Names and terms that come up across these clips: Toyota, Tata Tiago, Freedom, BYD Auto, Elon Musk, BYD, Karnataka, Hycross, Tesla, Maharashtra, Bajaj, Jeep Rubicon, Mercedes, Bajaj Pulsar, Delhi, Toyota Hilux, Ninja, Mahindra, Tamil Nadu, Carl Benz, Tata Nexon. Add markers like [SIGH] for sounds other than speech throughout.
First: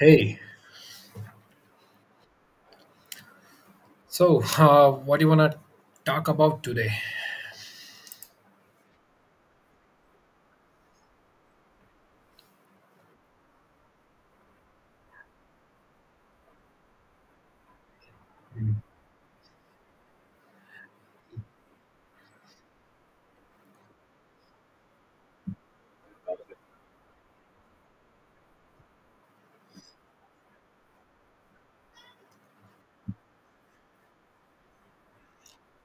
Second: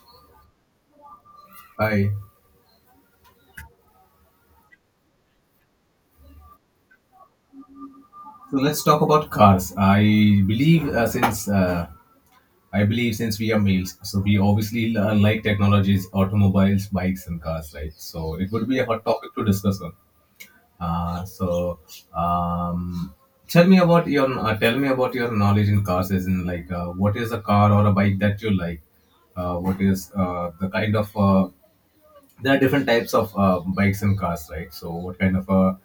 Hey, Hi. What do you want to talk about today? So let's talk about cars. I believe since we are males, so we obviously like technologies, automobiles, bikes, and cars, right? So it would be a hot topic to discuss on. So um, tell me about your tell me about your knowledge in cars, as in what is a car or a bike that you like? What is the kind of there are different types of bikes and cars, right? So what kind of a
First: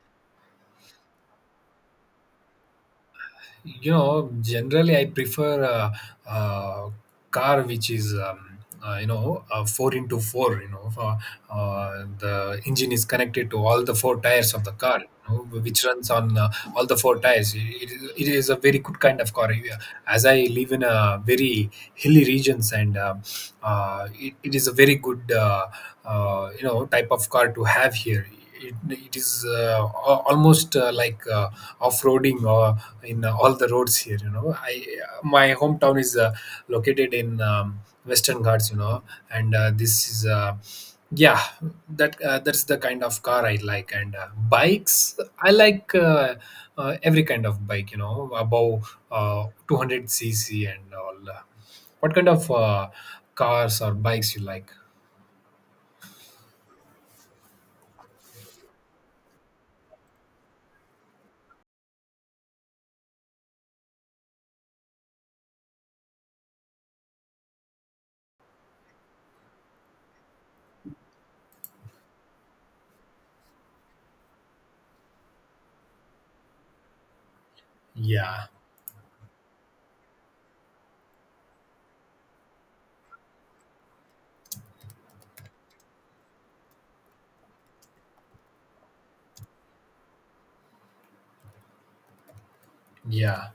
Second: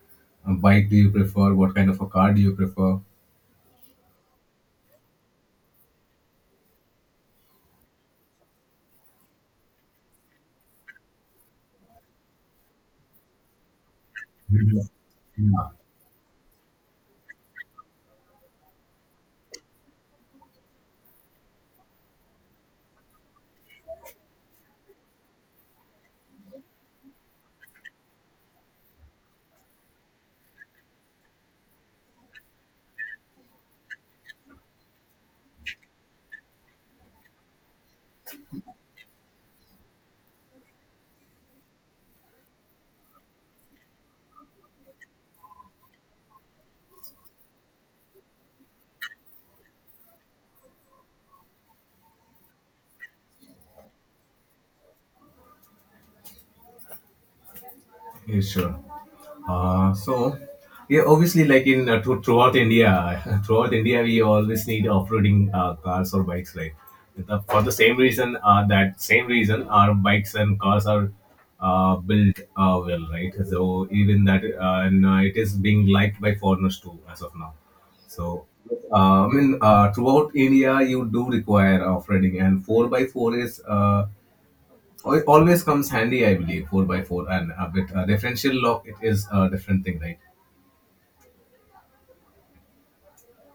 bike do you prefer? What kind of a car do you prefer? You know, generally I prefer a uh, uh, car which is, you know, four into four. You know, the engine is connected to all the four tires of the Yeah, car, you know, which runs on all the four tires. It is a very good kind of car. As I live in a very hilly regions, and it is a very good, you know, type of car to have here. It is almost like off-roading in all the roads here, you know. I My hometown is located in Western Ghats, you know, and this is yeah, that's the kind of car I like. And bikes I like, every kind of bike, you know, above 200 cc and all. What kind of cars or bikes you like? yeah, sure. Uh, so, yeah, obviously, like in throughout India, [LAUGHS] throughout India, we always need off-roading cars or bikes, right? For that same reason, our bikes and cars are built well, right? So even that, and it is being liked by foreigners too, as of now. Yeah, So, I mean, throughout India, you do require off-roading, and four by four is uh, Oh, It always comes handy, I believe. 4 by 4 and a bit. Differential lock, it is a different thing, right? yeah.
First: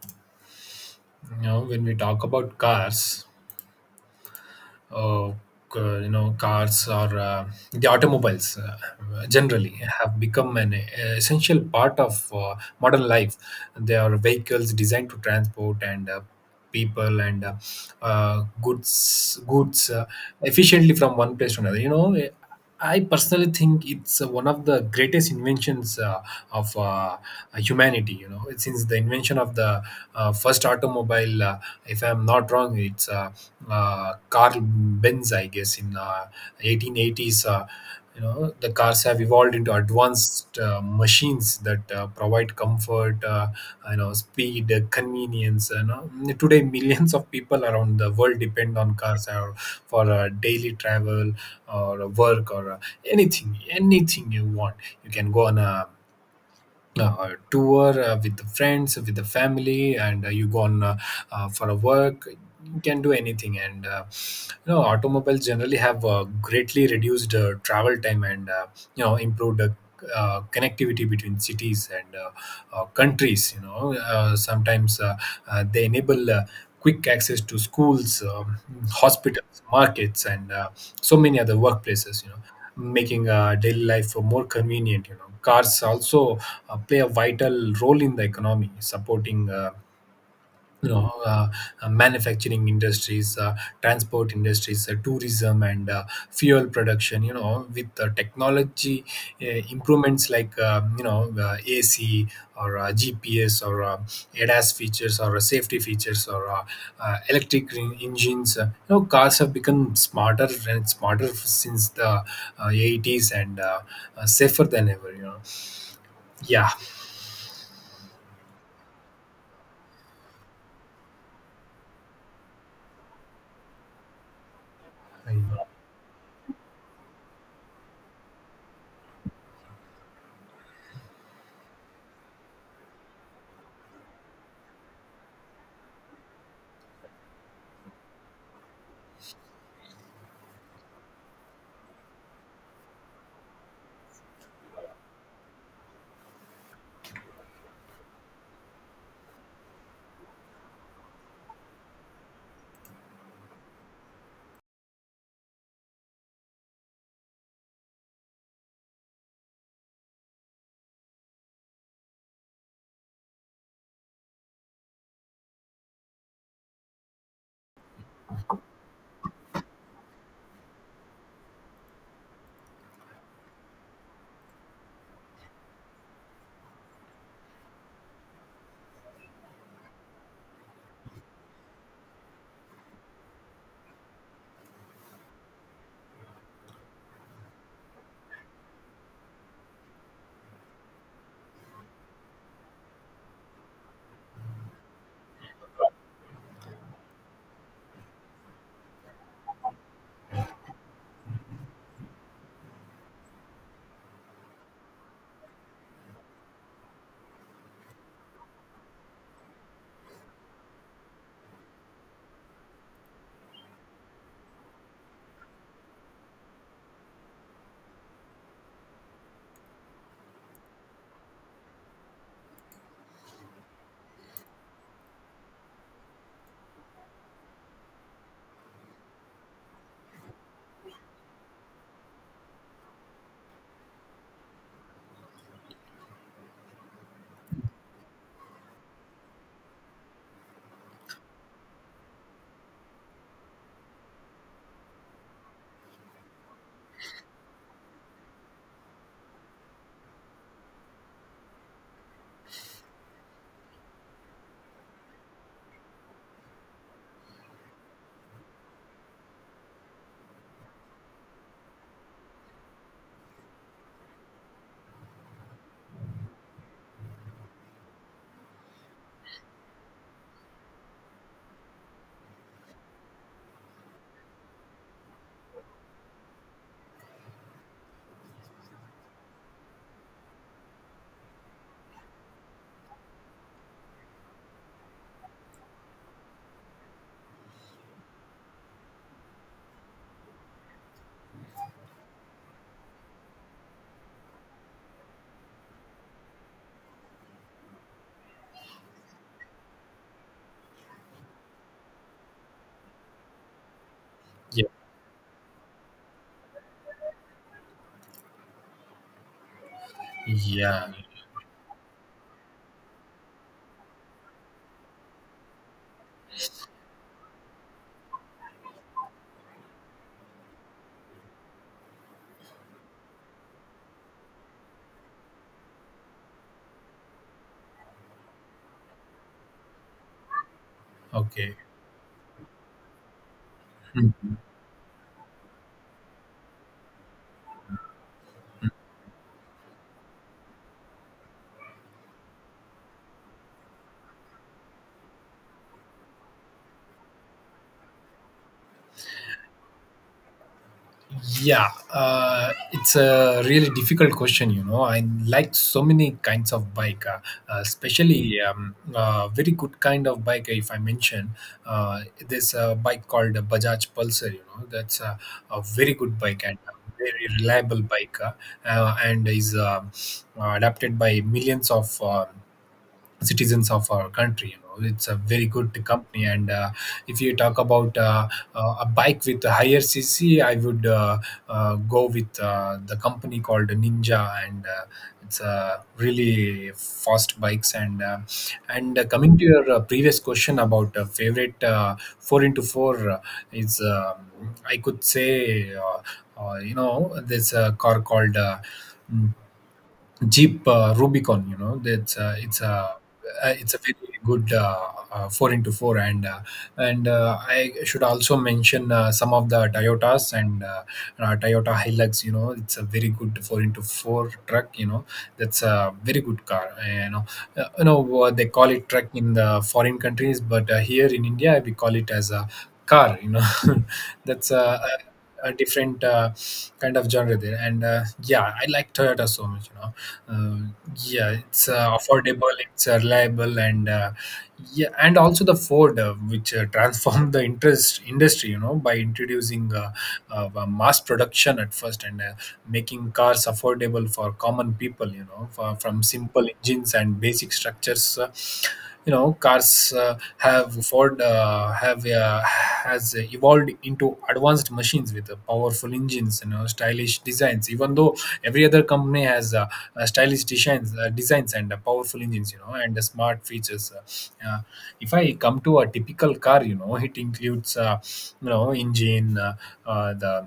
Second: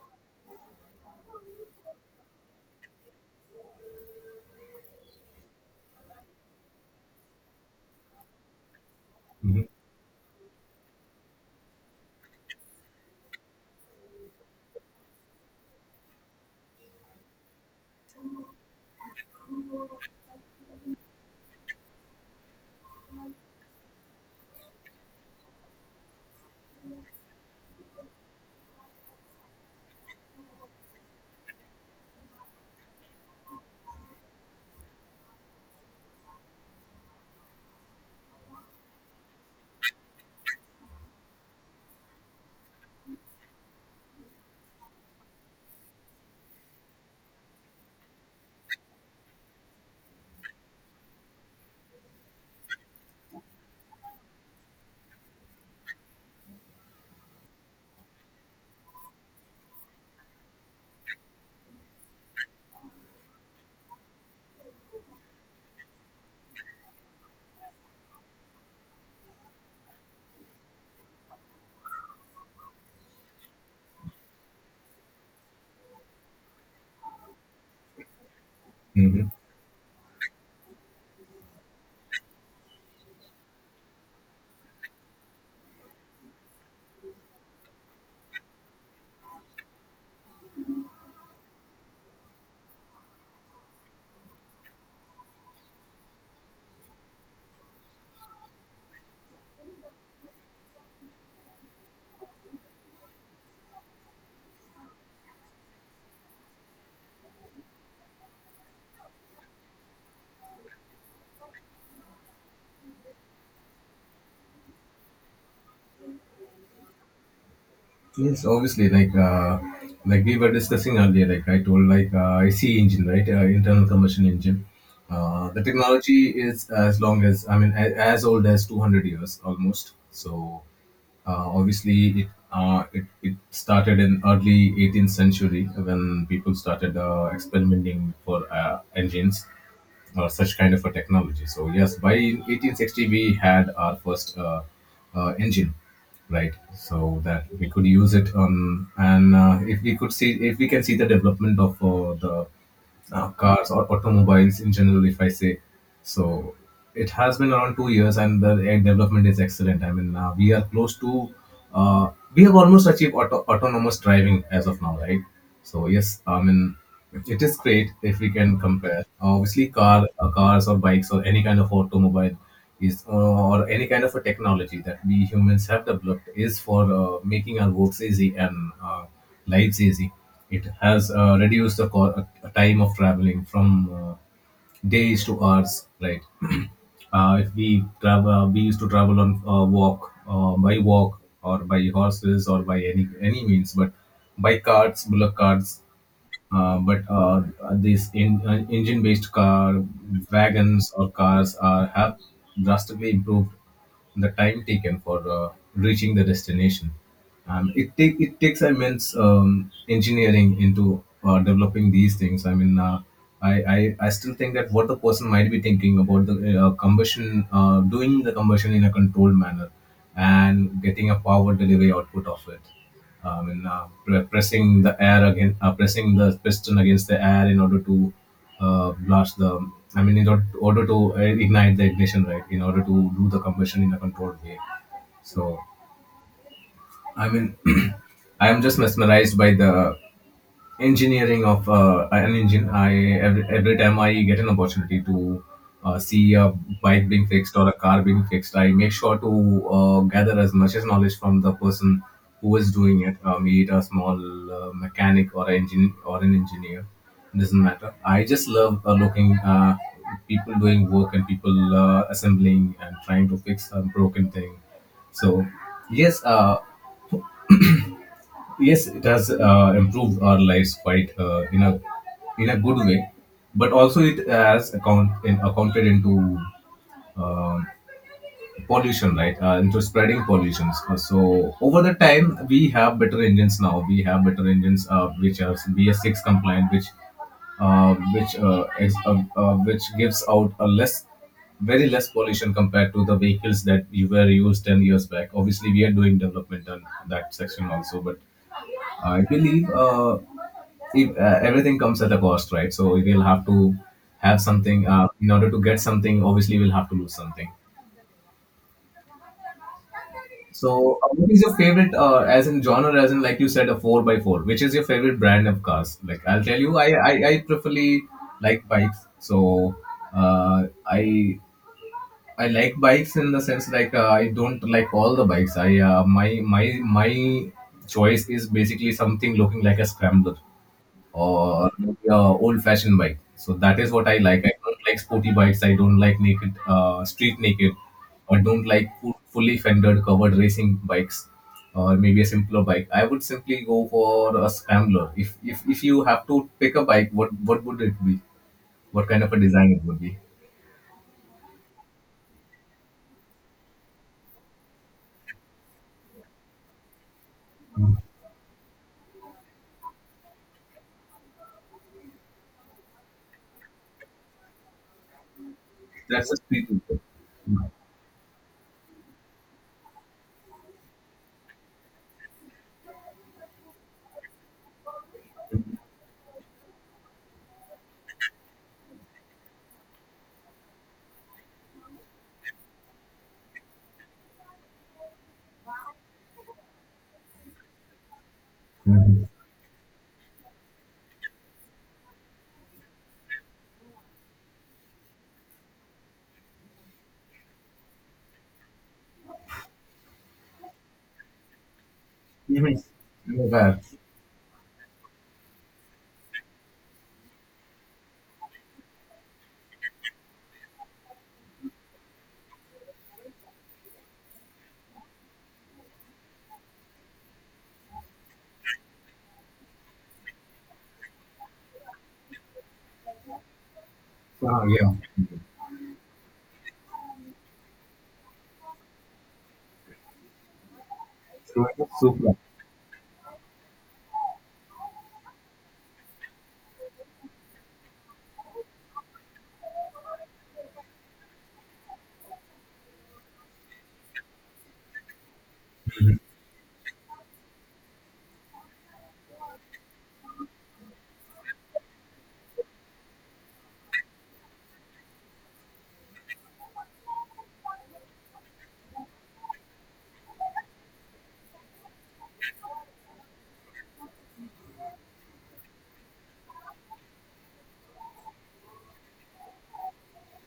You know, when we talk about cars, uh, you know, cars or the automobiles, Mhm. generally have become an essential part of modern life. They are vehicles designed to transport and people and goods efficiently from one place to another, you know. I personally think it's one of the greatest inventions of humanity. You know, since the invention of the first automobile, if I'm not wrong, it's Carl Benz, I guess, in 1880s. You know, the cars have evolved into advanced machines that provide comfort, you know, speed, convenience, you know. Today millions of people around the world depend on cars for daily travel or work or anything. Anything you want, you can go on a tour with the friends, with the family, and you go on for a work. You can do anything. And you know, automobiles generally have greatly reduced travel time and you know, improved connectivity between cities and countries, you know. Sometimes they enable quick access to schools, Hmm. hospitals, markets, and so many other workplaces, you know, making daily life more convenient. You know, cars also play a vital role in the economy, supporting, you know uh, manufacturing industries, transport industries, tourism, and fuel production, you know, with technology improvements like, you know, AC or GPS or ADAS features or safety features or engines. You know, cars have become smarter and smarter since the 80s and safer than ever, you know. Yeah, Yes, obviously, like we were discussing earlier, like I told, like IC engine, right, internal combustion engine. I The know. technology is as long as I mean, as old as 200 years almost. So obviously, it started in early eighteenth century when people started experimenting for engines, such kind of a technology. So yes, by 1860 we had our first engine, right? So that we could use it on. And if we can see the development of the cars or automobiles in general, if I say, so it has been around 2 years, and the development is excellent. I mean, we are close to, uh, we have almost achieved autonomous driving as of now, right? So yes, I mean it is great if we can compare. Obviously, cars or bikes or any kind of automobile is or any kind of a technology that we humans have developed is for making our works easy and lives easy. It has reduced the time of traveling from days to hours, right? [CLEARS THROAT] If we travel, We used to travel on by walk or by horses or by any means, but by carts, bullock carts. Uh, but uh, Engine-based car wagons or cars are have drastically improved the time taken for reaching the destination. It takes immense engineering into developing these things. I mean, I still think that what the person might be thinking about the combustion, doing the combustion in a controlled manner, and getting a power delivery output of it. I mean, pressing the air again, pressing the piston against the air in order to blast the. I mean, in order to, order to ignite the ignition, right? In order to do the combustion in a controlled way. So, I mean, [CLEARS THROAT] I am just mesmerized by the engineering of an engine. Every time I get an opportunity to see a bike being fixed or a car being fixed, I make sure to gather as much as knowledge from the person who is doing it, be it a small mechanic or an engineer. Doesn't matter. I just love looking people doing work and people assembling and trying to fix a broken thing. So yes. Yes, it has improved our lives quite in a good way, but also it has accounted into pollution, right? Into spreading pollutions. So over the time, we have better engines now. We have better engines which are BS6 compliant, which which gives out a less very less pollution compared to the vehicles that you were used 10 years back. Obviously, we are doing development on that section also, but I believe if everything comes at a cost, right? So we'll have to have Yeah, something in order to get something. Obviously, we'll have to lose something. yeah. So, what is your favorite, as in genre, as in like you said, a four by four? Which is your favorite brand of cars? Like I'll tell you, I preferly like bikes. So uh, I I like bikes in the sense I don't like all the bikes. I my my my choice is basically something looking like a scrambler, Okay. or maybe a old-fashioned bike. So that is what I Hmm. like. I don't like sporty bikes. I don't like naked, street naked. I don't like fully fendered, covered racing bikes, or maybe a simpler bike. I would simply go for a scrambler. If you have to pick a bike, what would it be? What kind of a design it would be? Yeah, it's a really difficult question, you know. I like so many kinds of bike, especially, very good kind of bike. If I mention, there's a bike called a Bajaj Pulsar, you know. That's a very good That's a bike and street a naker. very reliable bike, and is adapted by millions of. Citizens of our country. You know, it's a very good company. And if you talk about a bike with a higher CC, I would go with the company called Ninja, and it's really fast bikes. And Mhm. coming to your previous question about favorite four into four is, um, I could say. You know, there's a car called Jeep Rubicon. You know, that's Mhm. It's Yeah. a very good four into four. And I should also mention some of the Toyotas and Toyota Hilux. You know, it's a very good four into four truck. You know, that's a very good car. You know what, they call it truck in the foreign countries, but here in India we call it as a car. You know, [LAUGHS] that's Ah, yeah. A different kind of genre there. And yeah, I like Toyota so much, you know. uh, yeah, So, it's Supra. affordable, it's reliable, and yeah. And also the Ford, which [LAUGHS] transformed the interest industry, you know, by introducing mass production at first and making cars affordable for common people, you know, for, from simple engines and basic structures. You know, cars have ford have has evolved into advanced machines with powerful engines and stylish designs. Even though every other company has stylish designs and powerful engines, you know, and smart features. If I come to a typical car, you know, it includes, you know, engine, uh, the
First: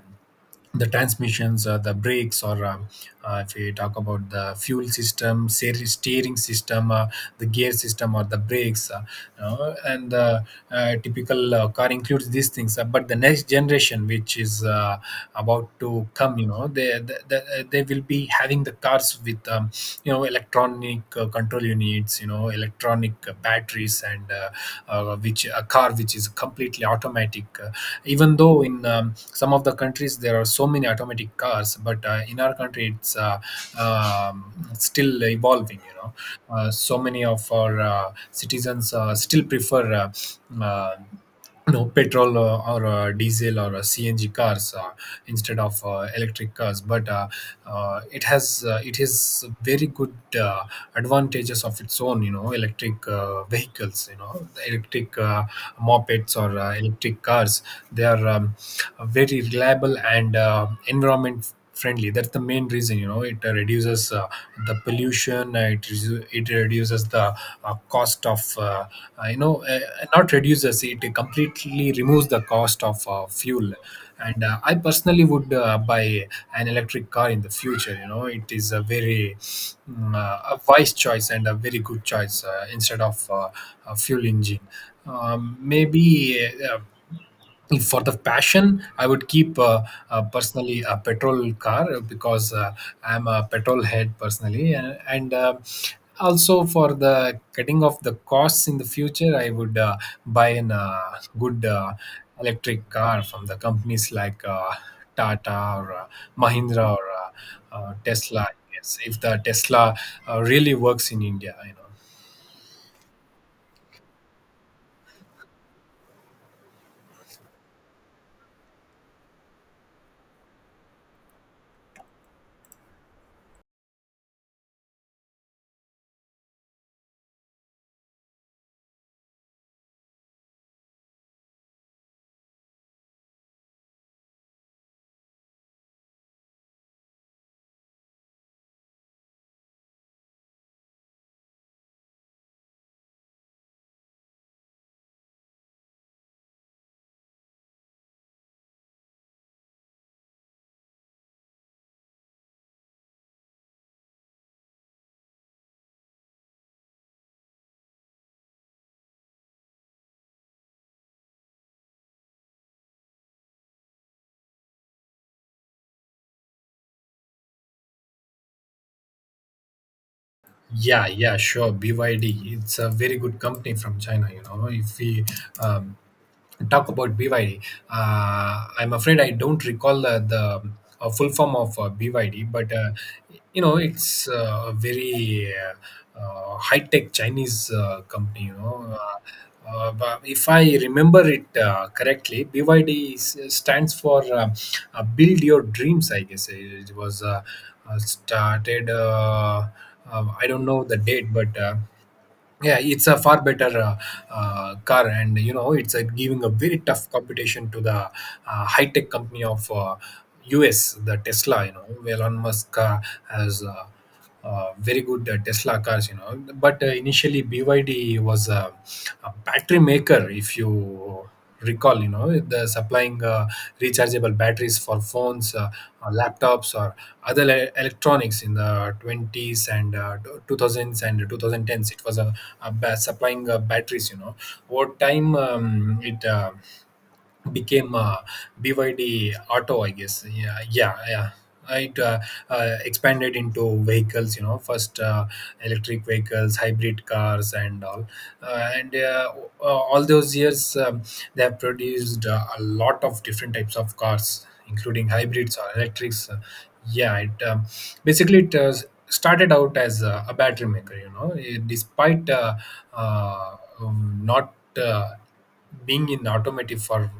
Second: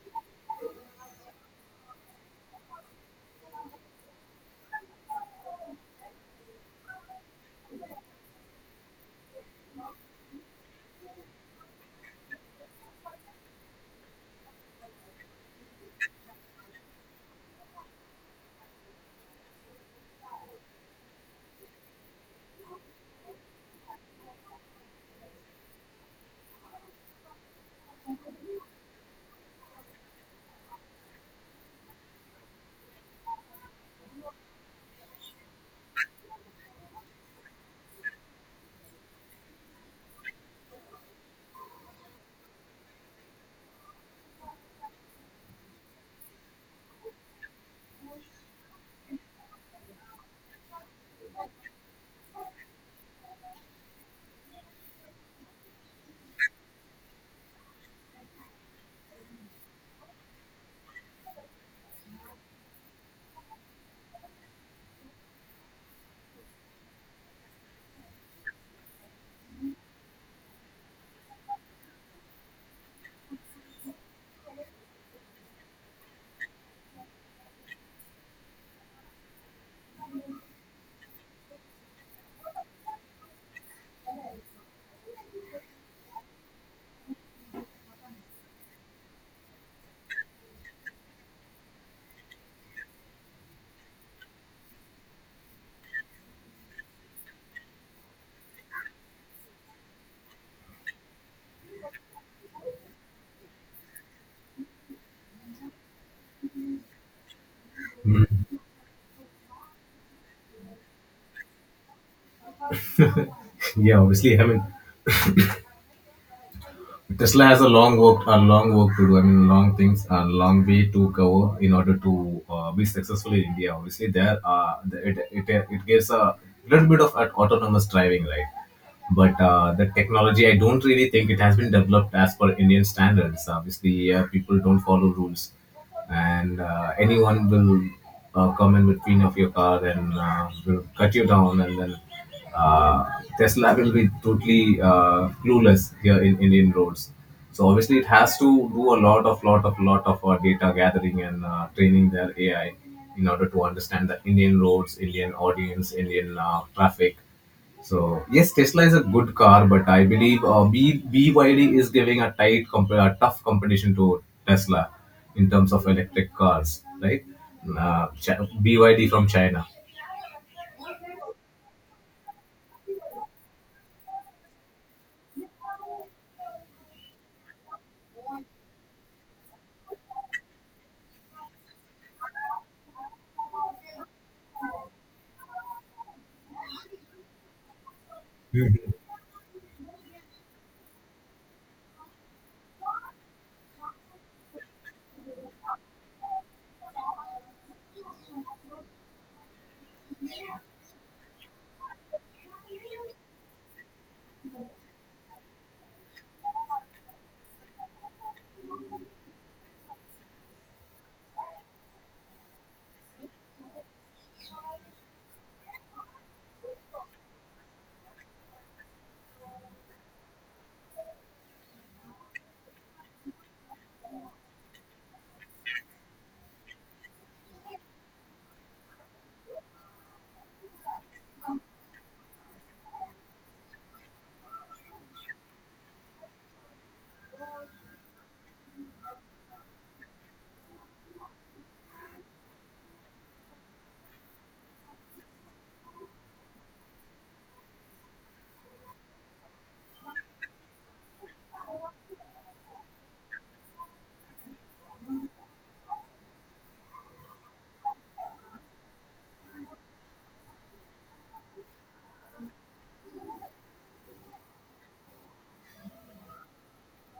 the transmissions or the brakes or, if we talk about the steering system, the gear system or the brakes, and typical car includes these things. But the next generation which is about to come, you know, they will be having the cars with, you know, electronic control units, you know, electronic batteries, and which a car which is completely automatic. Even though in, some of the countries there are so many automatic cars, but in our country it's um, still evolving, you know. So many of our citizens still prefer you know, petrol or diesel or CNG cars instead of electric cars. But it has very good uh, advantages of its own. You know, electric vehicles. You know, electric mopeds or electric cars. They are very reliable and environment friendly. That's the main reason, you know. It reduces the pollution. It reduces the cost of you know, not reduces, it completely removes the cost of fuel. And I personally would buy an electric car in the future, you know. It is a very a wise choice and a very good choice instead of a fuel engine. Maybe uh, if for the passion, I would keep personally a petrol car, because I'm a petrol head personally. And also for the cutting of the costs in the future, I would buy an good electric car from the companies like Tata or Mahindra or Mhm. Tesla. Yes, if the Tesla really works in India, you know. Yeah, obviously, I mean, Tesla has a long work to do. I mean, long things, a long way to cover in order to be successful in India. Obviously, there, the- it gives a little bit of an autonomous driving, right? But the technology, I don't really think it has been developed as per Indian standards. Obviously, people don't follow rules, and anyone will come in between of your car and will cut you down, and then uh, Tesla will be totally clueless here in Indian roads. So obviously, it has to do a lot of lot of lot of data gathering and training their AI in order to understand the Indian roads, Indian audience, Indian traffic. So yes, Tesla is a good car, but I believe B BYD is giving a tough competition to Tesla in terms of electric cars, right? BYD from China. Yeah, yeah, sure. BYD, it's a very good company from China. You know, if we, um, talk about BYD. I'm afraid I don't recall the full form of BYD, but you know, it's a very high-tech Chinese company. You know, Mhm. But if I remember it correctly, BYD stands for Build Your Dreams. I guess it was started. I don't know the date, but yeah, it's a far better car. And you know, it's giving a very tough competition to the high tech company of US, the Tesla. You know, Elon Musk has very good Tesla cars. You know, but initially BYD was a battery maker. If you recall, you know, the supplying rechargeable batteries for phones or laptops or electronics in the 20s and 2000s and 2010s. It was a, supplying batteries, you know. Over time, it became BYD Auto, I guess. Yeah, yeah, yeah. It expanded into vehicles, you know, first electric vehicles, hybrid cars, and all. And All those years, they have produced a lot of different types of cars, including hybrids or electrics. Yeah, it, basically it started out as a battery maker, you know. Despite not. Being in automotive for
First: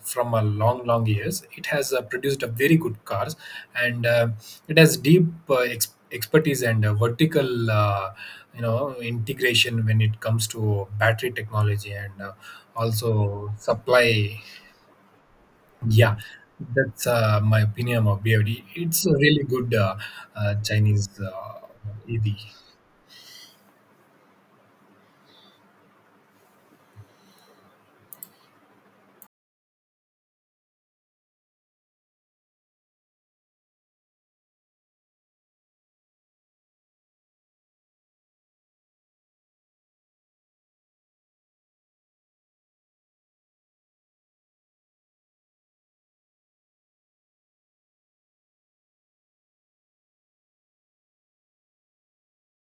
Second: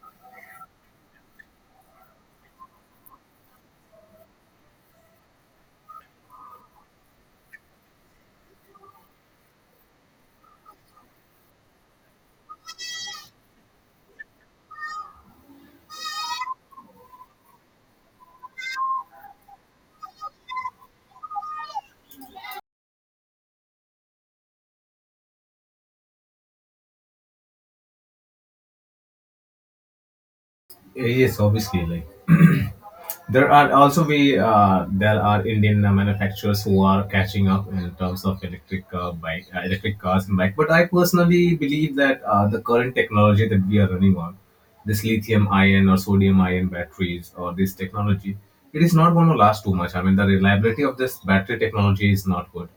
from a long long years, it has produced a very good cars. And it has deep expertise and vertical, you know, integration when it comes to battery technology and also supply. Yeah, that's my opinion of BYD. It's a really good Chinese EV. Yes, obviously, like there are Indian manufacturers who are catching up in terms of electric cars and bike. But I personally believe that the current technology that we are running on, this lithium ion or sodium ion batteries or this technology, it is not going to last too much. I mean, the reliability of this battery technology is not good.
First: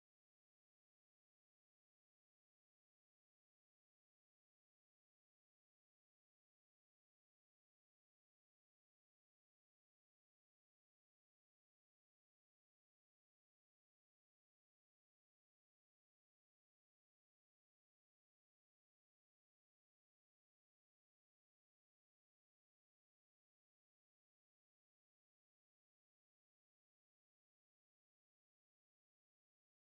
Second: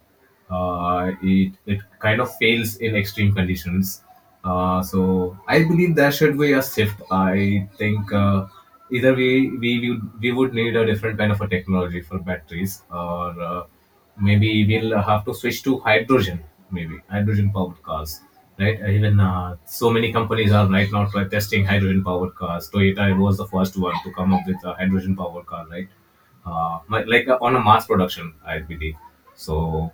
It it kind of fails in extreme conditions. So I believe there should be a shift. I think either we would need a different kind of a technology for batteries, or maybe we'll have to switch to hydrogen, maybe hydrogen powered cars. Right? Even so many companies are right now testing hydrogen powered cars. Toyota was the first one to come up with a hydrogen powered car, right? On a mass production, I believe. So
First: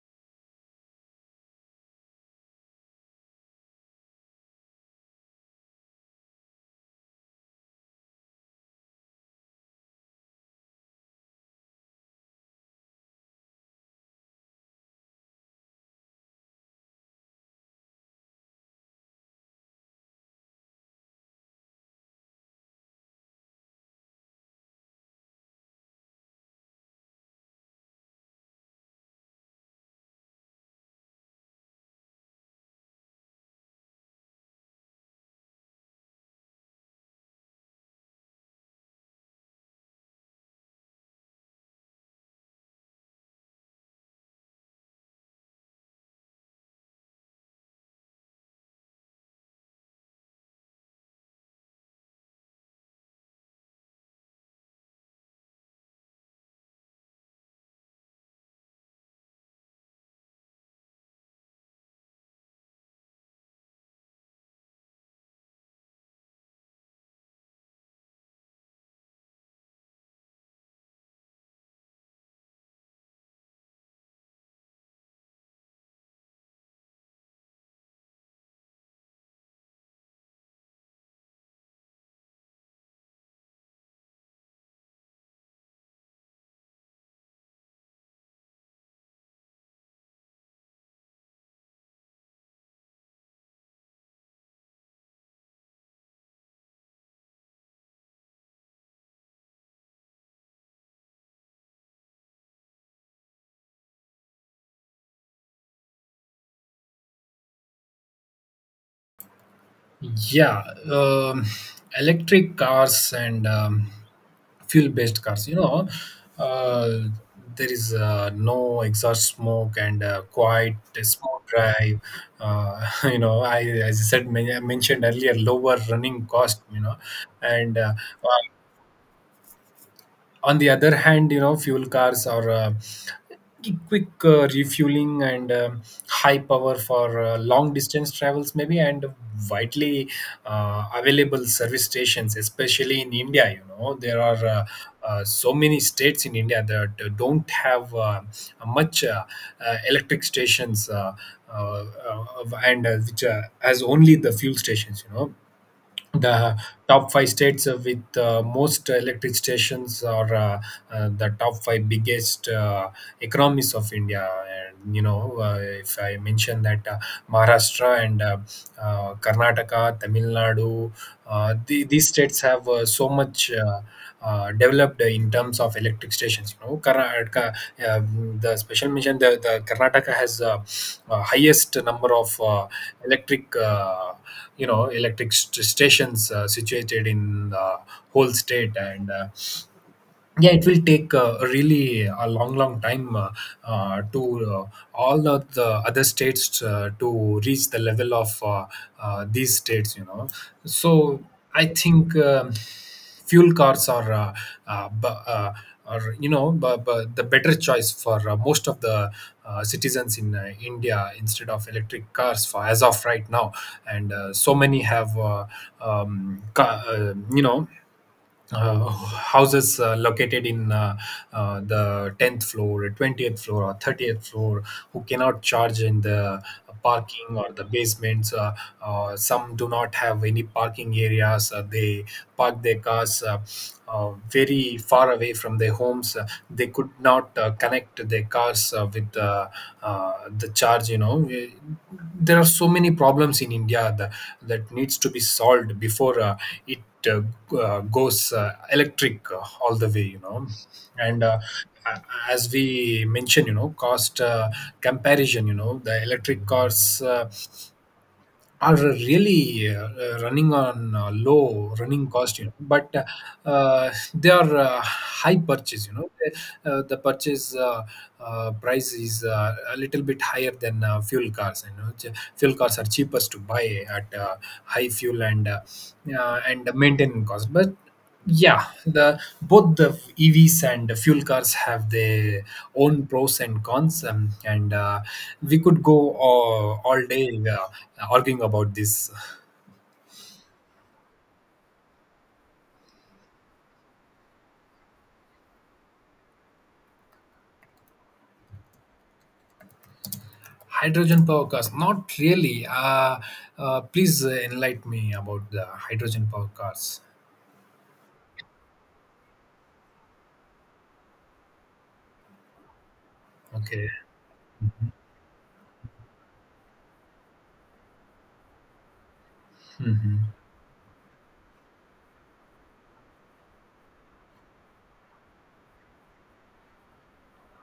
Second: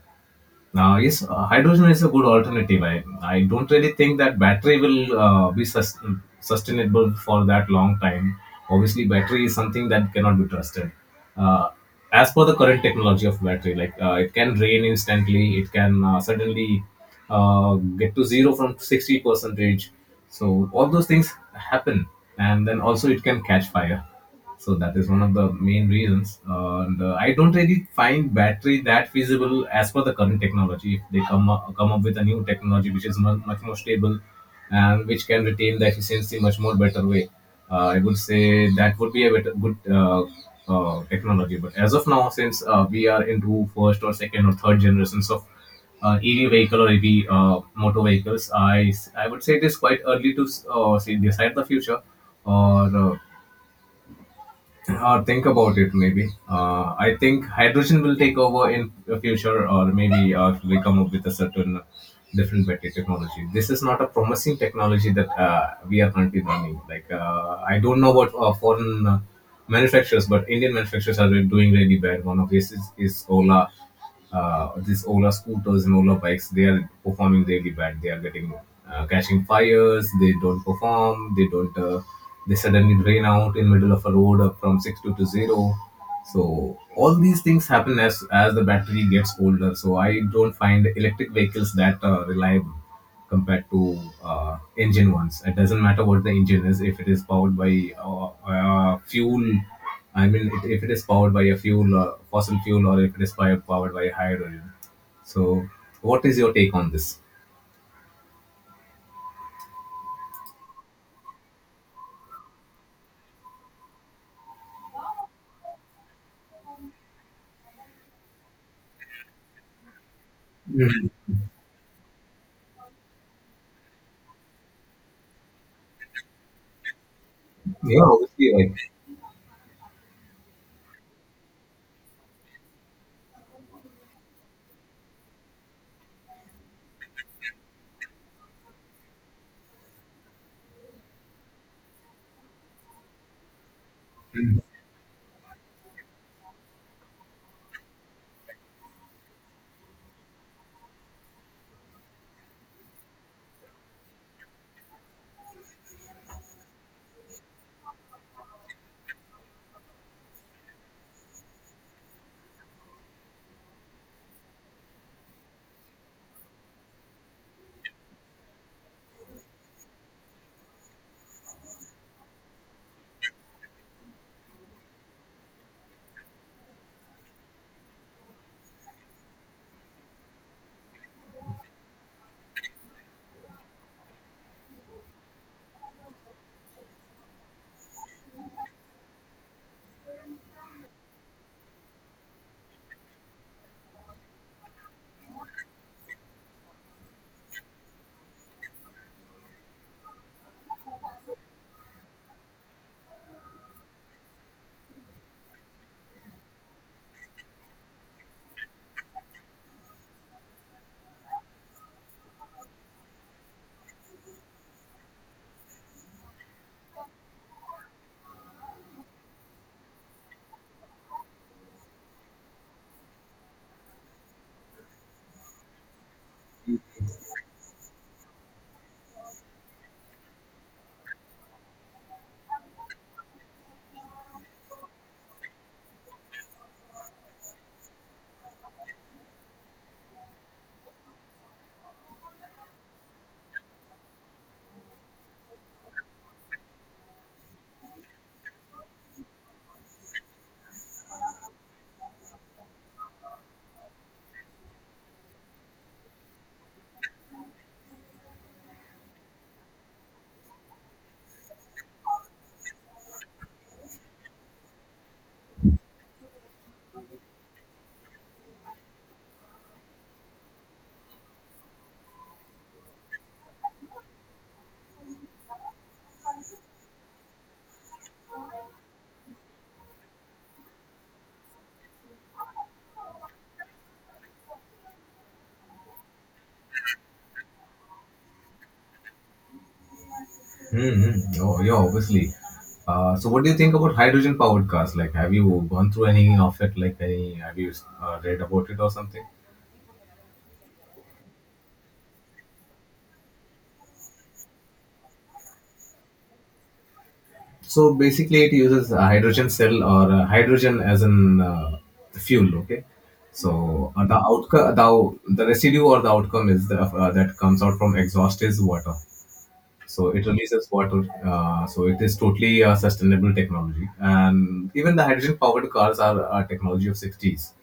now, yes, hydrogen is a good alternative. I don't really think that battery will be sustainable for that long time. Obviously, battery is something that cannot be trusted. Uh, as per the current technology of battery, it can drain instantly, it can suddenly get to zero from 60 percentage. So all those things happen, and then also it can catch fire, so that is one of the main reasons. And I don't really find battery that feasible as per the current technology. If they come up with a new technology which is much more stable and which can retain the efficiency much more better way, I would say that would be a better, good technology. But as of now, since we are into first or second or third generations of EV vehicle or EV motor vehicles, I would say it is quite early to s- say decide the future or think about it, maybe. I think hydrogen will take over in the future, or maybe they come up with a certain different battery technology. This is not a promising technology that we are currently running. Like I don't know what foreign manufacturers, but Indian manufacturers are doing really bad. One of this is Ola. These Ola scooters and Ola bikes, they are performing really bad. They are getting catching fires. They don't perform. They don't. They suddenly drain out in middle of a road up from six to zero. So all these things happen as the battery gets older. So I don't find electric vehicles that reliable compared to engine ones. It doesn't matter what the engine is, if it is powered by fuel. If it is powered by a fuel, fossil fuel, or if it is powered by hydrogen. So, what is your take on this? Yeah, um, electric cars and fuel based cars uh, there is no exhaust smoke and quiet Mhm. smooth drive uh, [LAUGHS] you know I as I said men- I mentioned earlier lower running cost. And Yeah, obviously, right. on the other hand, fuel cars are quick refueling and high power for long distance travels maybe, and widely available service stations, especially in India. There are Mm-hmm. So many states in india that don't have much electric stations uh, and which has only the fuel stations. The top five states with most electric stations are the top five biggest economies of India. And you know, if I mention that Maharashtra and Karnataka, Tamil Nadu, these states have so much. Developed in terms of electric stations. You know, Karnataka, uh, the special mention, the Karnataka has highest number of electric, electric stations situated in the whole state. And yeah, it will take really a long long time to uh, all of the other states to reach the level of these states. So I think fuel cars are b- are you know b- b- the better choice for most of the citizens in India instead of electric cars for as of right now, and so many have um, ca- uh, you know houses located in the 10th floor, 20th floor, or 30th floor, who cannot charge in the parking or the basements. Some do not have any parking areas. They park their cars very far away from their homes. They could not connect their cars with uh, the charge. There are so many problems in India that, that needs to be solved before it uh, goes electric all the way. and uh, a- as we mentioned, you know, cost comparison, you know, the electric cars are really running on low running cost, you know, but they are high purchase, you know, the purchase price is a little bit higher than fuel cars, you know. Fuel cars are cheapest to buy at high fuel and maintenance cost. But yeah, the both the EVs and the fuel cars have their own pros and cons, and we could go all day arguing about this. Mm-hmm. Oh, yeah, obviously. So, what do you think about hydrogen powered cars? Like, have you gone through any of it? Like, any have you read about it or something? Hydrogen power cars, not really. Please enlighten me about the hydrogen power cars. So basically, it uses a hydrogen cell or hydrogen as an fuel. Okay, Okay. so the outcome, the residue or the outcome is that comes out from exhaust is water. So Mhm. it releases water. So it is totally a sustainable technology, and even the hydrogen powered cars are a technology of 60s.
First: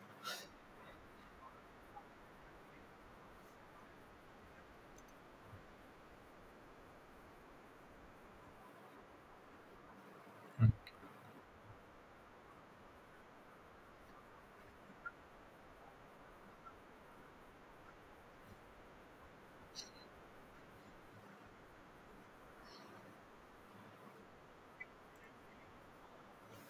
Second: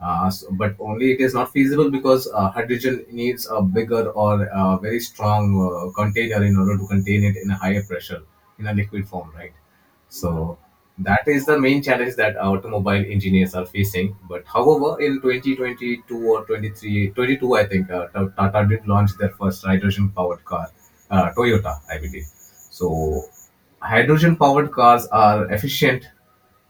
But only it is not feasible because hydrogen needs a bigger or a very strong container in order to contain it in a higher pressure in a liquid form, right? So that is the main challenge that automobile engineers are facing. But however, in 2022 or 23 22, I think Tata did launch their first hydrogen powered car, Toyota, I believe. So hydrogen powered cars are efficient.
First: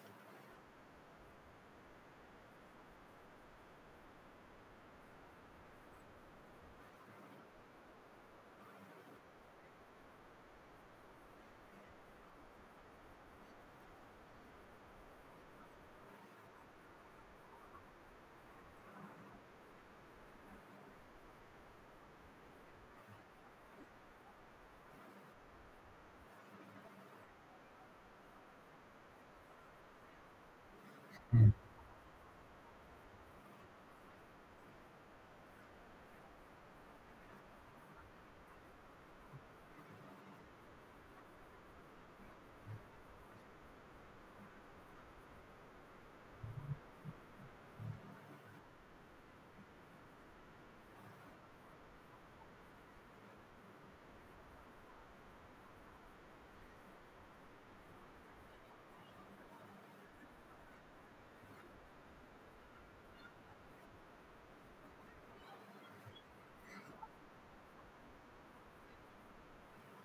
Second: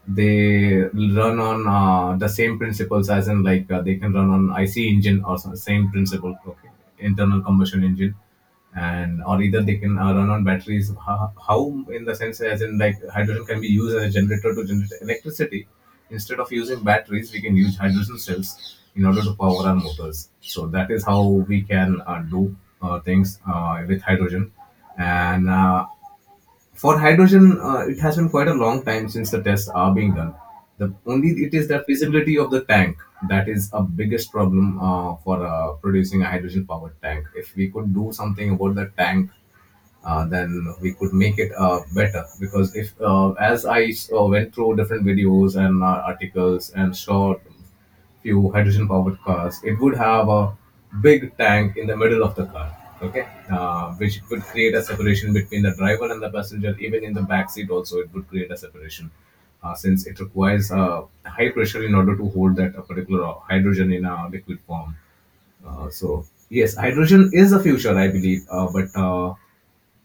They run on the same principles as in like they can run on IC engine or some same principle, okay, internal combustion engine, and or either they can run on batteries. How in the sense as in like hydrogen can be used as a generator to generate electricity. Instead of using batteries, we can use hydrogen cells in order to power our motors. So that is how we can do things with hydrogen. And For hydrogen, it has been quite a long time since the tests are being done. The only it Mm. is the feasibility of the tank that is a biggest problem for producing a hydrogen powered tank. If we could do something about the tank, then we could make it better, because if as I went through different videos and articles and saw few hydrogen powered cars, it would have a big tank in the middle of the car. Okay, which would create a separation between the driver and the passenger. Even in the back seat also it would create a separation, since it requires high pressure in order to hold that particular hydrogen in a liquid form. So yes, hydrogen is the future, I believe, but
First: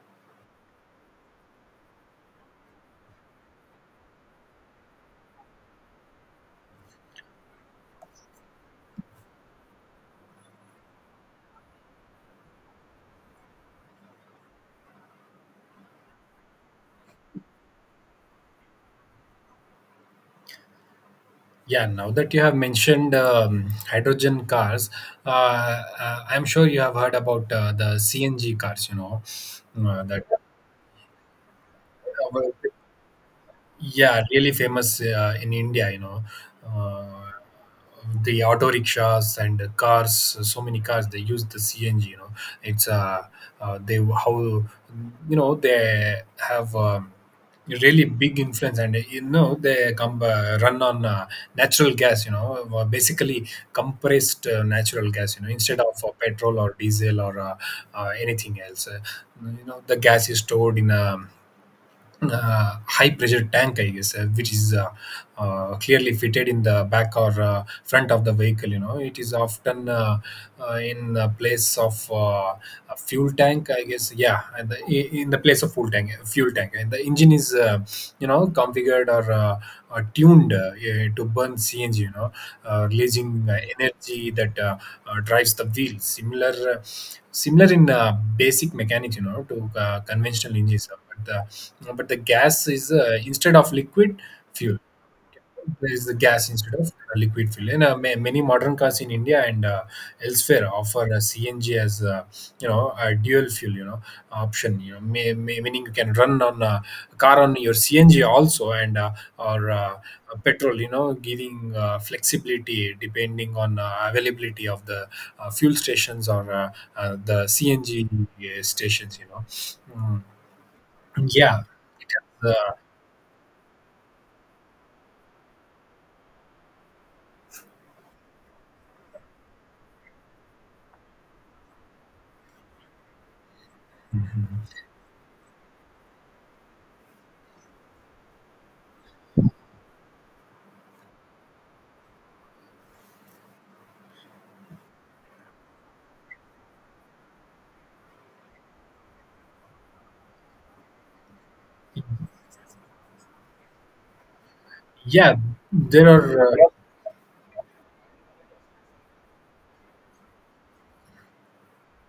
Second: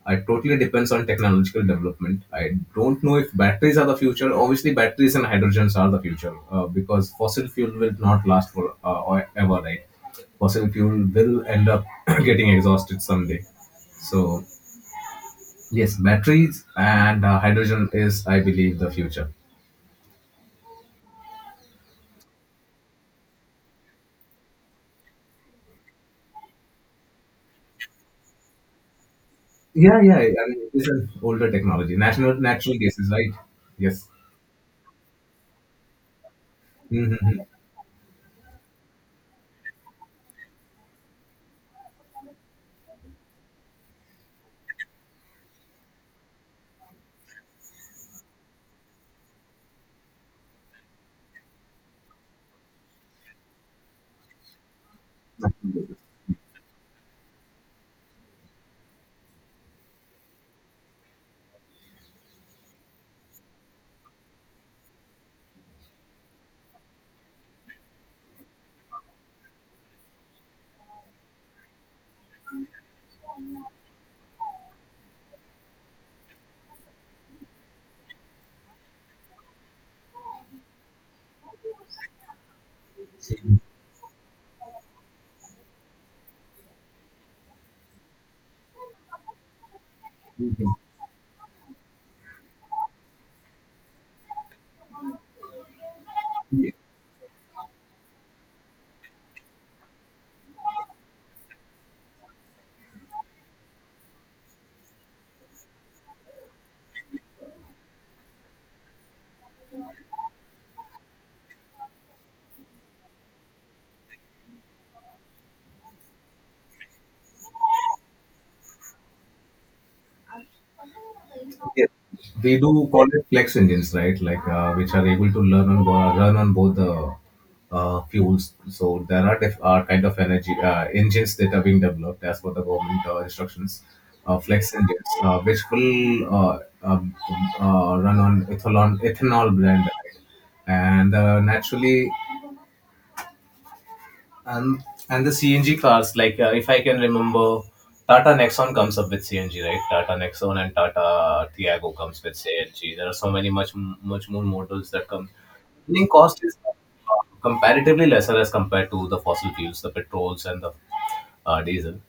it totally depends on technological development. I don't know if batteries are the future. Obviously, batteries and hydrogens are the future because fossil fuel will not last for ever, right? Fossil fuel will end up [CLEARS THROAT] getting exhausted someday. So yes, batteries and hydrogen is, I believe, the future. Yeah, now that you have mentioned hydrogen cars, I'm sure you have heard about the CNG cars, you know, Yeah, yeah. I that mean, it is an older technology. Natural, uh, natural gases, right? Yes. yeah, really famous in India, you know. Uh, the auto rickshaws and the cars, so many cars, they use the CNG, you know. It's they how you know they have really big influence, and you know they come run on natural gas, you know, basically compressed natural gas, you know, instead of petrol or diesel or anything else. You know, the gas is stored in a high pressure tank, I guess, which is clearly fitted in the back or front of the vehicle, you know. It is often in the place of a fuel tank, I guess. Yeah, and in the place of fuel tank, and the engine is you know configured or tuned to burn CNG, you know, releasing Mm-hmm. Energy that drives the wheel, similar in basic mechanics, you know, to conventional engines, but the gas is instead of liquid fuel there is the gas instead of liquid fuel. And many modern cars in india and elsewhere offer CNG as you know a dual fuel, you know, option, you know, meaning you can run on a car on your cng also, and or petrol, you know, giving flexibility depending on availability of the fuel stations or the CNG stations, you know. Mm, yeah, Yes. it has, They do call it flex engines, right? Like which are able to run on both the fuels. So there are kind of energy engines that are being developed as per the government instructions. Flex engines, which will run on ethanol blend, right? and naturally and and the CNG cars, like if I can remember, Tata Nexon comes up with CNG, right? Tata Nexon and Tata Tiago comes with CNG. There are so many much more models that come. yeah, Running there cost are. is comparatively lesser as compared to the fossil fuels, the petrols and the diesel,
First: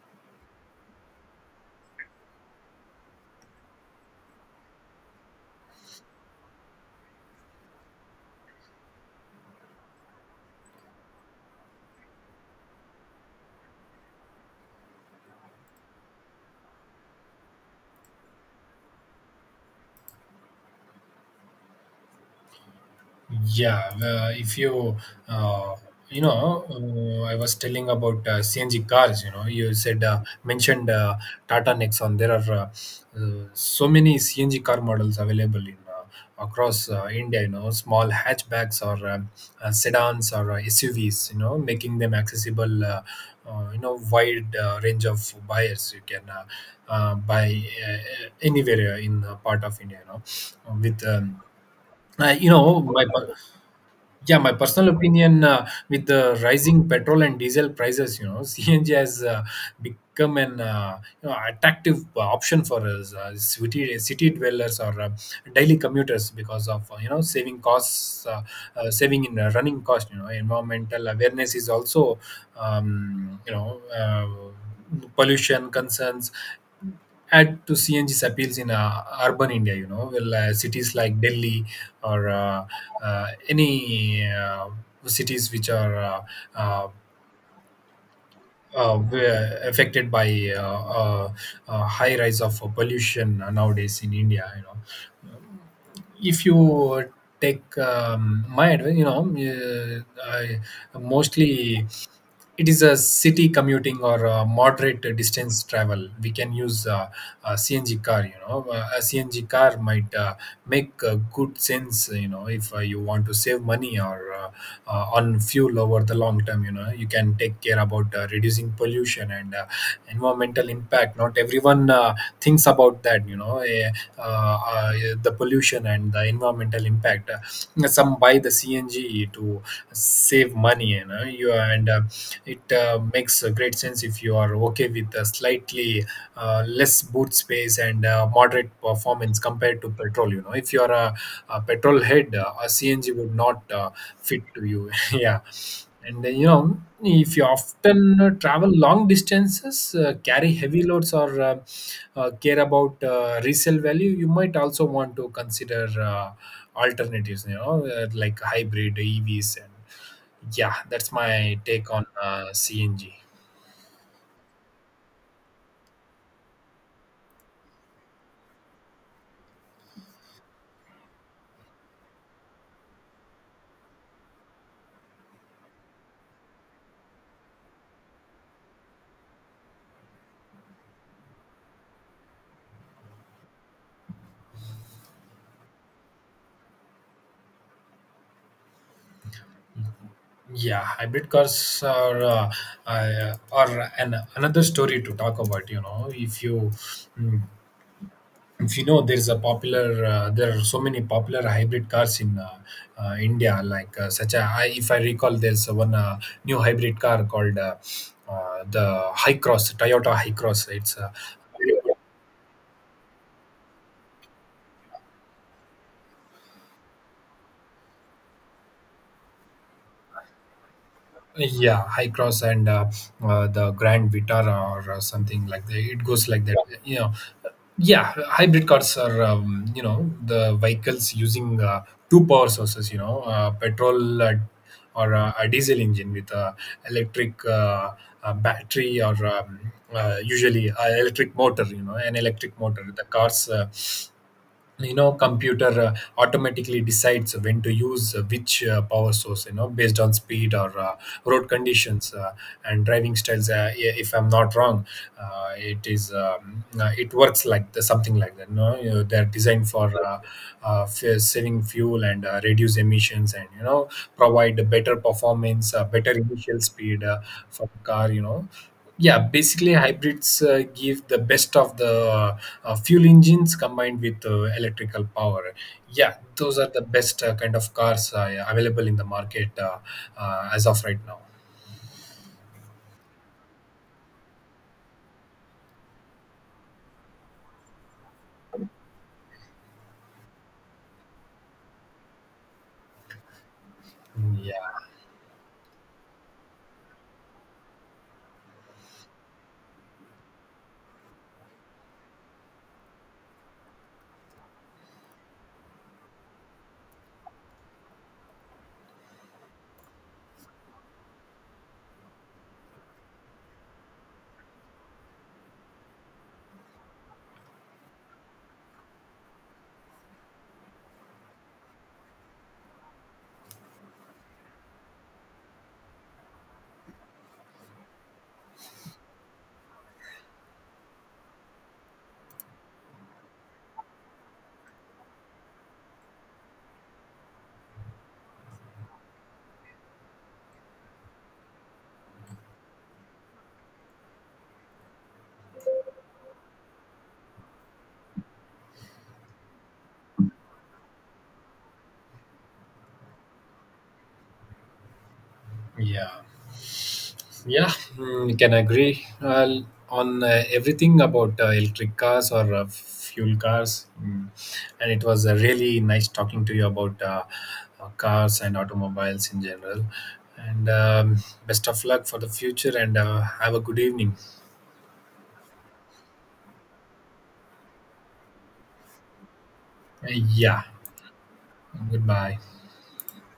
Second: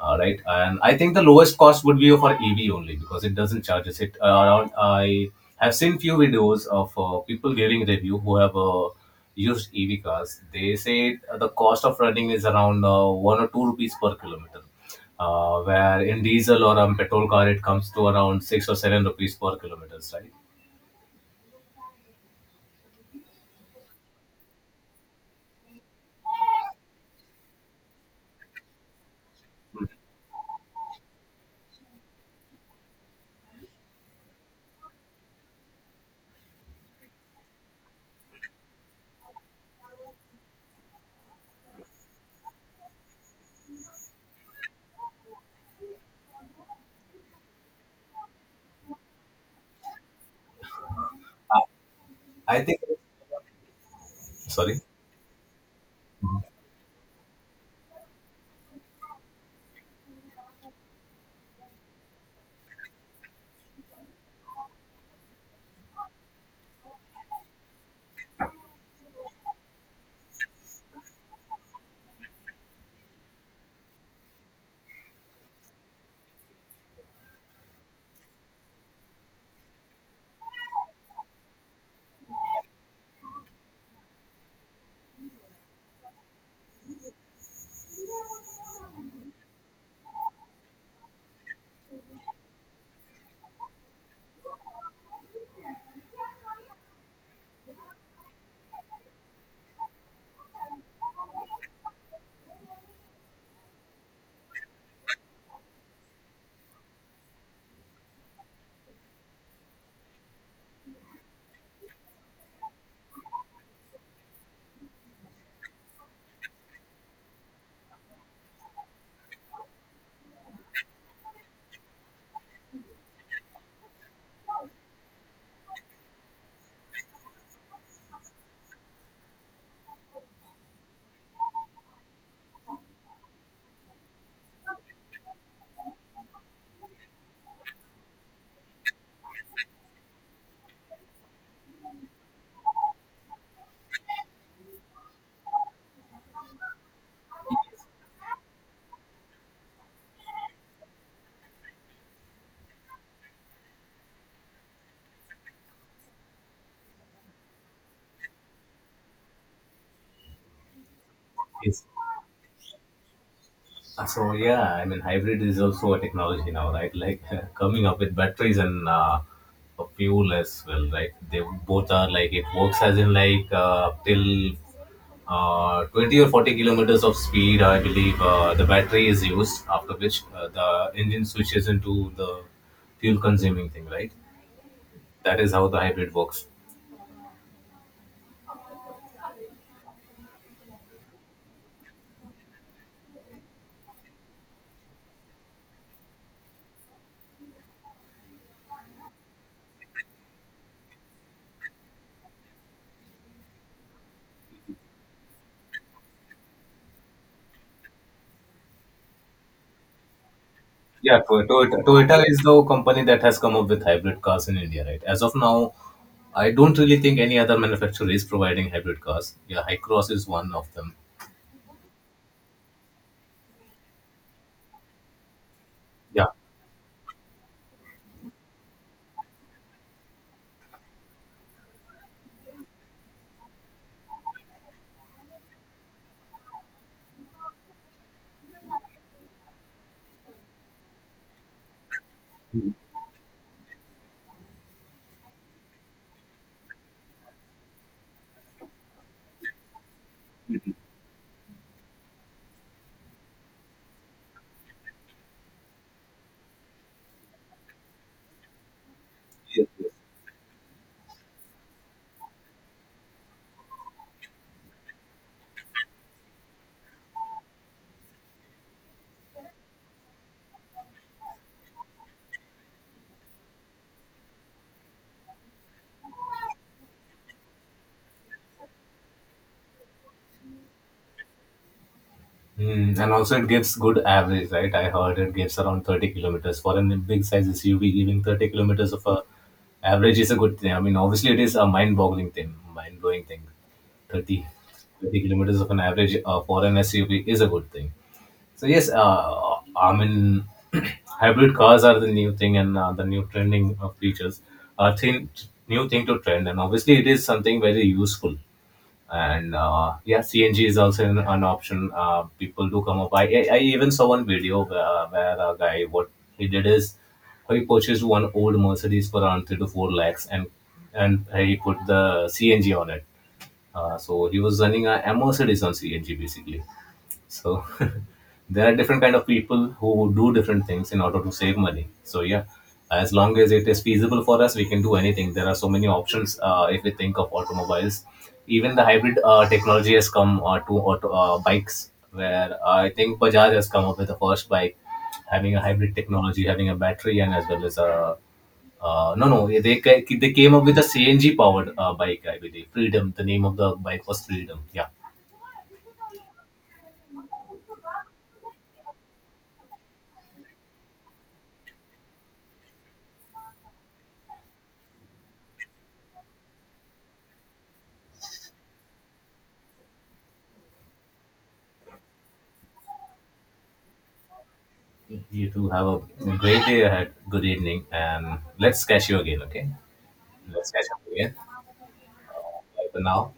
right? And I think the lowest cost would be for EV only, because it doesn't charge us. It Around, I have seen few videos of people giving review who have used EV cars. They say the cost of running is around 1 or 2 rupees per kilometer. Where in diesel or petrol car it comes to around 6 or 7 rupees per kilometer, right? Yeah, if you uh, you know, I was telling about CNG cars. You know, you said mentioned Tata Nexon. There are so many CNG car models available in across India. You know, small hatchbacks or sedans or SUVs. You know, making them accessible. You know, wide range of buyers. You can buy anywhere in part of India. You know, with you I think. know, my yeah, my Sorry. personal opinion, with the rising petrol and diesel prices, you know, [LAUGHS] CNG has become an you know, attractive option for us, city dwellers or daily commuters, because of you know saving costs, saving in running cost. You know, environmental awareness is also, you know. Pollution concerns add to CNG's appeals in urban India, you know, well, cities like Delhi or any cities which are uh, were affected by high rise of pollution nowadays in India, you know. If you take my advice, you know, I mostly it is a city commuting or moderate distance travel, we can use a CNG car. You know, a CNG car might make good sense. You know, if you want to save money or on fuel over the long term, you know, you can take care about reducing pollution and environmental impact. Not everyone thinks about that, you know, uh, uh, the pollution and the environmental impact. Some buy the CNG to save money, you know. You and It makes a great sense if you are okay with a slightly less boot space and moderate performance compared to petrol, you know. If you are a petrol head, a cng would not fit to you. [LAUGHS] Yeah, and you know, if you often travel long distances, carry heavy loads, or care about resale value, you might also want to consider alternatives. You know, like hybrid EVs. And yeah, that's my Yes. take on CNG. So yeah, I mean, hybrid is also a technology now, right? Like [LAUGHS] coming up with batteries and a fuel as well, right? They both are like it works as in like till 20 or 40 kilometers of speed, I believe the battery is used, after which the engine switches into the fuel consuming thing, right? That is how the hybrid works. Yeah, hybrid cars are another story to talk about. You know, mm, if you know, there's a popular there are so many popular hybrid cars in india, like such a I, if I recall, there's one new hybrid car called the high cross toyota high cross. It's a Toyota. Toyota is the company that has come up with hybrid cars in India, right? As of now, I don't really think any other manufacturer is providing hybrid cars. Yeah, Hycross is one of them. yeah high cross and the grand vitar, or something like that, it Yeah. goes like that, you know. Yeah, hybrid cars are, you know, the vehicles using two power sources, you know, petrol or a diesel engine with a electric battery or usually a electric motor, you know. An electric motor, the cars you know computer automatically decides when to use which power source, you know, based on speed or road conditions and driving styles, if I'm not wrong. It is it works like the, something like that, no, you know, they're Yes, designed yes. for saving fuel and reduce emissions, and you know, provide better performance, better initial speed for the car, you know. Yeah, basically hybrids give the best of the fuel engines combined with electrical power. Yeah, those are the best kind of cars available in the market, as of right now. Mm, and also it gives good average, right? I heard it gives around 30 kilometers for a big size SUV. Giving 30 kilometers of a average is a good thing. I mean, obviously it is a mind-boggling thing, mind-blowing thing. Mm, Thirty, yeah. 30 kilometers of an average for an SUV is a good thing. So yes, I mean, [CLEARS THROAT] hybrid cars are the new thing, and the new trending of features, uh, thing, new thing to trend, and obviously it is something very useful. And yeah, CNG is also an option. People do come up. I even saw one video where a guy what he did is he purchased one old Mercedes for around three to four lakhs, and he put the CNG on it. So he was running a Mercedes on CNG basically, so [LAUGHS] there are different kind of people who do different things in order to save money. So yeah, as long as it is feasible for us, we can do anything. There are so many options. If we think of automobiles, even the hybrid technology has come to auto bikes, where I think Bajaj has come up with the first bike having a hybrid technology, having a battery, and as well as a no, no, they ca- they came up with a CNG powered bike, I believe. Freedom, the name of the bike was Freedom. Yeah. Yeah. Yeah, mm, can agree on everything about electric cars or fuel cars. Mm. And it was really nice talking to you about cars and automobiles in general. And best of luck for the future, and have a good evening. You too have a great day ahead. Good evening, and let's catch you again. Okay, Yeah, let's catch up again. goodbye. Bye for now.